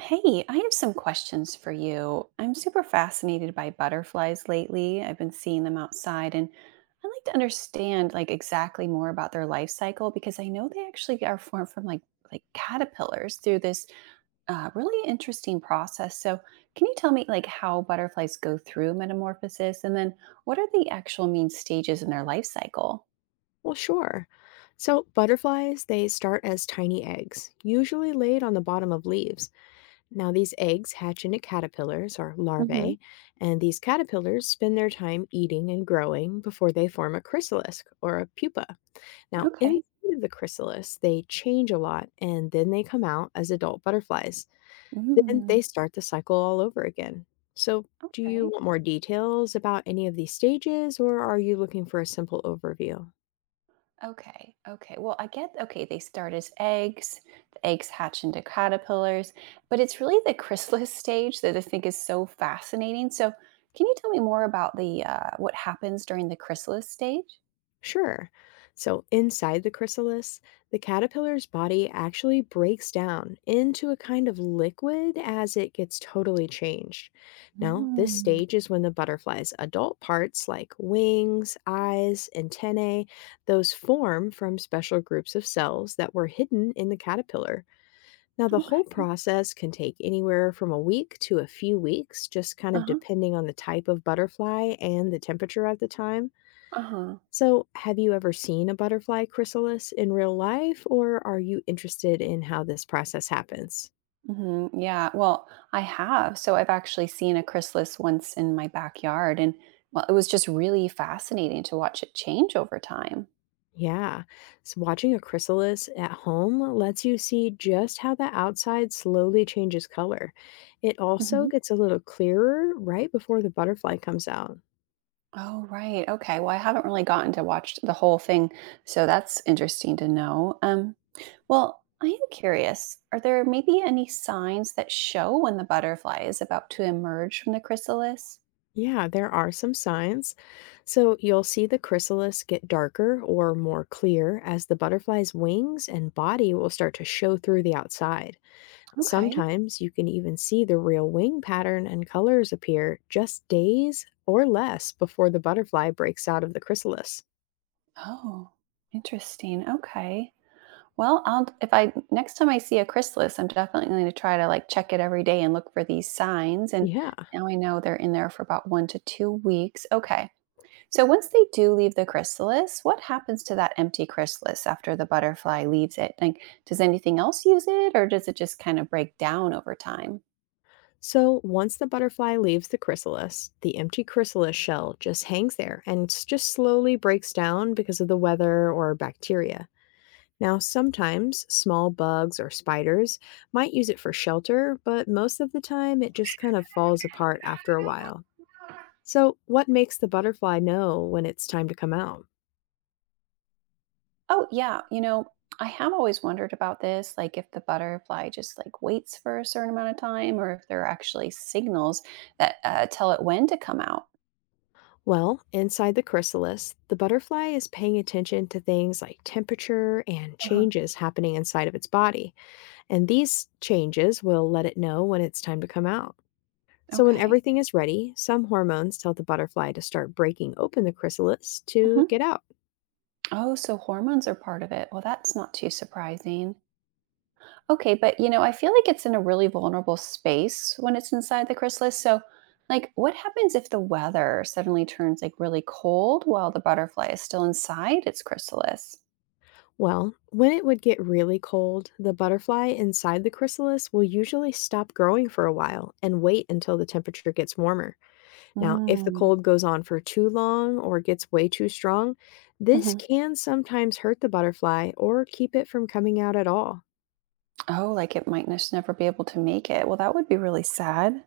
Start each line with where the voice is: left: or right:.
right: Hey, I have some questions for you. I'm super fascinated by butterflies lately. I've been seeing them outside, and I'd like to understand like exactly more about their life cycle because I know they actually are formed from like caterpillars through this really interesting process. So, can you tell me like how butterflies go through metamorphosis, and then what are the actual main stages in their life cycle?
left: Well, sure. So, butterflies, they start as tiny eggs, usually laid on the bottom of leaves. Now, these eggs hatch into caterpillars or
right: Hmm.
left: larvae, and these caterpillars spend their time eating and growing before they form a chrysalis or a pupa. Now,
right: Okay.
left: inside of the chrysalis, they change a lot and then they come out as adult butterflies. Then
right: Mm,
left: they start the cycle all over again. So, do you
right: okay.
left: want more details about any of these stages, or are you looking for a simple overview?
right: Okay. Okay. Well, I get okay, they start as eggs. The eggs hatch into caterpillars, but it's really the chrysalis stage that I think is so fascinating. So, can you tell me more about the what happens during the chrysalis stage?
left: Sure. So, inside the chrysalis, the caterpillar's body actually breaks down into a kind of liquid as it gets totally changed. Now, this
right: Mm.
left: stage is when the butterfly's adult parts, like wings, eyes, antennae, those form from special groups of cells that were hidden in the caterpillar. Now, the whole
right: Okay.
left: process can take anywhere from a week to a few weeks, just kind
right: Uh
left: of
right: huh.
left: depending on the type of butterfly and the temperature at the time.
right: Uh huh.
left: So, have you ever seen a butterfly chrysalis in real life, or are you interested in how this process happens?
right: Hmm. Yeah. Well, I have. So I've actually seen a chrysalis once in my backyard, and well, it was just really fascinating to watch it change over time.
left: Yeah, so watching a chrysalis at home lets you see just how the outside slowly changes color. It also gets a little clearer right before the butterfly comes out.
right: Oh, right. Okay. Well, I haven't really gotten to watch the whole thing, so that's interesting to know. Well, I am curious. Are there maybe any signs that show when the butterfly is about to emerge from the chrysalis?
left: Yeah, there are some signs. So, you'll see the chrysalis get darker or more clear as the butterfly's wings and body will start to show through the outside.
right: Okay.
left: Sometimes you can even see the real wing pattern and colors appear just days or less before the butterfly breaks out of the chrysalis.
right: Oh, interesting. Okay. Well, I'll if I next time I see a chrysalis, I'm definitely going to try to like check it every day and look for these signs. And
left: Yeah.
right: now I know they're in there for about 1 to 2 weeks. Okay. So once they do leave the chrysalis, what happens to that empty chrysalis after the butterfly leaves it? Like, does anything else use it, or does it just kind of break down over time?
left: So once the butterfly leaves the chrysalis, the empty chrysalis shell just hangs there and just slowly breaks down because of the weather or bacteria. Now, sometimes small bugs or spiders might use it for shelter, but most of the time it just kind of falls apart after a while. So, what makes the butterfly know when it's time to come out?
right: Oh, yeah, I have always wondered about this, like if the butterfly just like waits for a certain amount of time, or if there are actually signals that tell it when to come out.
left: Well, inside the chrysalis, the butterfly is paying attention to things like temperature and
right: Uh-huh.
left: changes happening inside of its body. And these changes will let it know when it's time to come out. So, when
right: Okay.
left: everything is ready, some hormones tell the butterfly to start breaking open the chrysalis to get
right: Hmm.
left: out.
right: Oh, so hormones are part of it. Well, that's not too surprising. Okay, but you know, I feel like it's in a really vulnerable space when it's inside the chrysalis. So, like, what happens if the weather suddenly turns like really cold while the butterfly is still inside its chrysalis?
left: Well, when it would get really cold, the butterfly inside the chrysalis will usually stop growing for a while and wait until the temperature gets warmer. Now, if the
right: Mm.
left: cold goes on for too long or gets way too strong, this
right: Hmm.
left: can sometimes hurt the butterfly or keep it from coming out at all.
right: Oh, like it might just never be able to make it. Well, that would be really sad.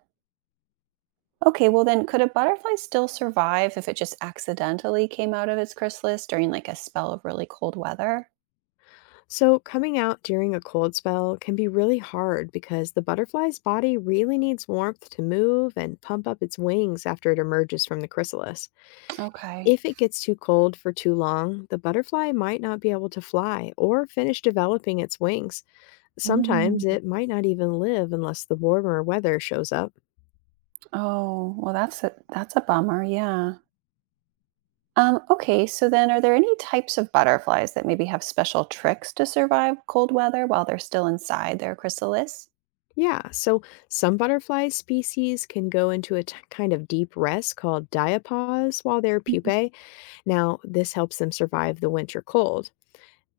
right: Okay, well, then could a butterfly still survive if it just accidentally came out of its chrysalis during like a spell of really cold weather?
left: So, coming out during a cold spell can be really hard because the butterfly's body really needs warmth to move and pump up its wings after it emerges from the chrysalis.
right: Okay.
left: If it gets too cold for too long, the butterfly might not be able to fly or finish developing its wings. Sometimes
right: Mm.
left: it might not even live unless the warmer weather shows up.
right: Oh, well, that's a bummer. Yeah. Okay, so then are there any types of butterflies that maybe have special tricks to survive cold weather while they're still inside their chrysalis?
left: Yeah, so some butterfly species can go into a kind of deep rest called diapause while they're
right: Mhm.
left: pupae. Now, this helps them survive the winter cold.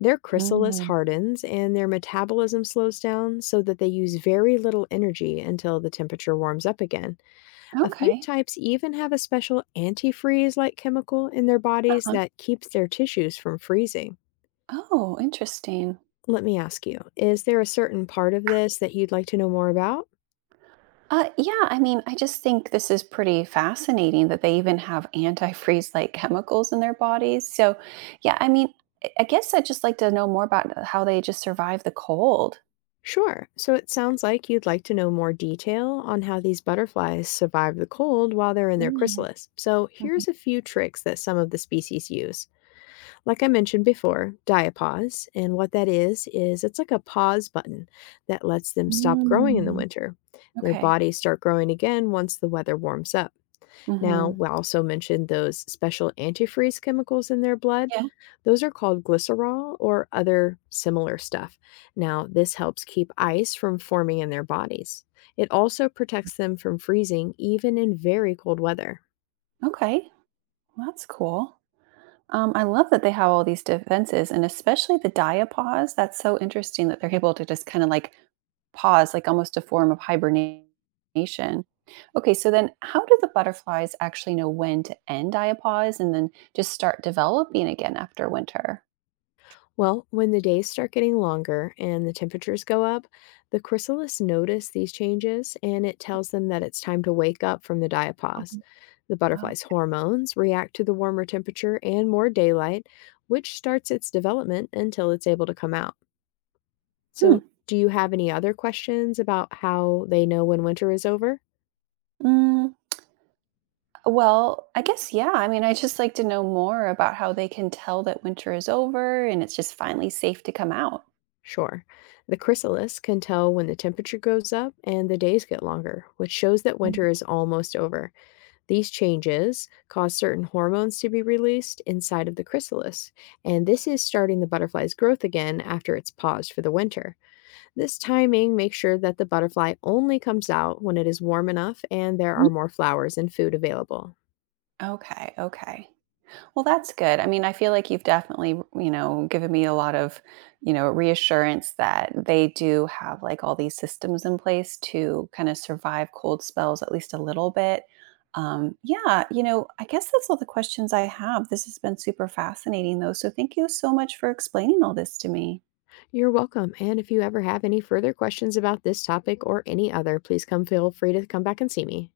left: Their chrysalis
right: Mm,
left: hardens and their metabolism slows down so that they use very little energy until the temperature warms up again. A few
right: okay.
left: types even have a special antifreeze like chemical in their bodies
right: Uh-huh.
left: that keeps their tissues from freezing.
right: Oh, interesting.
left: Let me ask you, is there a certain part of this that you'd like to know more about?
right: Yeah, I mean, I just think this is pretty fascinating that they even have antifreeze like chemicals in their bodies. So, yeah, I mean, I guess I'd just like to know more about how they just survive the cold.
left: Sure. So it sounds like you'd like to know more detail on how these butterflies survive the cold while they're in
right: Yeah.
left: their chrysalis. So
right: Mhm.
left: here's a few tricks that some of the species use. Like I mentioned before, diapause. And what that is it's like a pause button that lets them stop growing in the
right: Mm,
left: winter. Their
right: okay.
left: bodies start growing again once the weather warms up. Now,
right: Hmm.
left: we also mentioned those special antifreeze chemicals in their blood.
right: Yeah.
left: Those are called glycerol or other similar stuff. Now, this helps keep ice from forming in their bodies. It also protects them from freezing, even in very cold weather.
right: Okay. Well, that's cool. I love that they have all these defenses, and especially the diapause. That's so interesting that they're able to just kind of like pause, like almost a form of hibernation. Okay, so then how do the butterflies actually know when to end diapause, and then just start developing again after winter?
left: Well, when the days start getting longer and the temperatures go up, the chrysalis notice these changes and it tells them that it's time to wake up from the diapause.
right: Mhm.
left: The butterfly's
right: Okay.
left: hormones react to the warmer temperature and more daylight, which starts its development until it's able to come out.
right: Hmm.
left: So, do you have any other questions about how they know when winter is over?
right: Mm, well, I guess, yeah. I mean, I just like to know more about how they can tell that winter is over and it's just finally safe to come out.
left: Sure. The chrysalis can tell when the temperature goes up and the days get longer, which shows that winter is almost over. These changes cause certain hormones to be released inside of the chrysalis, and this is starting the butterfly's growth again after it's paused for the winter. This timing makes sure that the butterfly only comes out when it is warm enough and there are
right: Mhm.
left: more flowers and food available.
right: Okay, okay. Well, that's good. I mean, I feel like you've definitely, you know, given me a lot of, you know, reassurance that they do have like all these systems in place to kind of survive cold spells at least a little bit. Yeah, you know, I guess that's all the questions I have. This has been super fascinating though. So thank you so much for explaining all this to me.
left: You're welcome, and if you ever have any further questions about this topic or any other, please come feel free to come back and see me.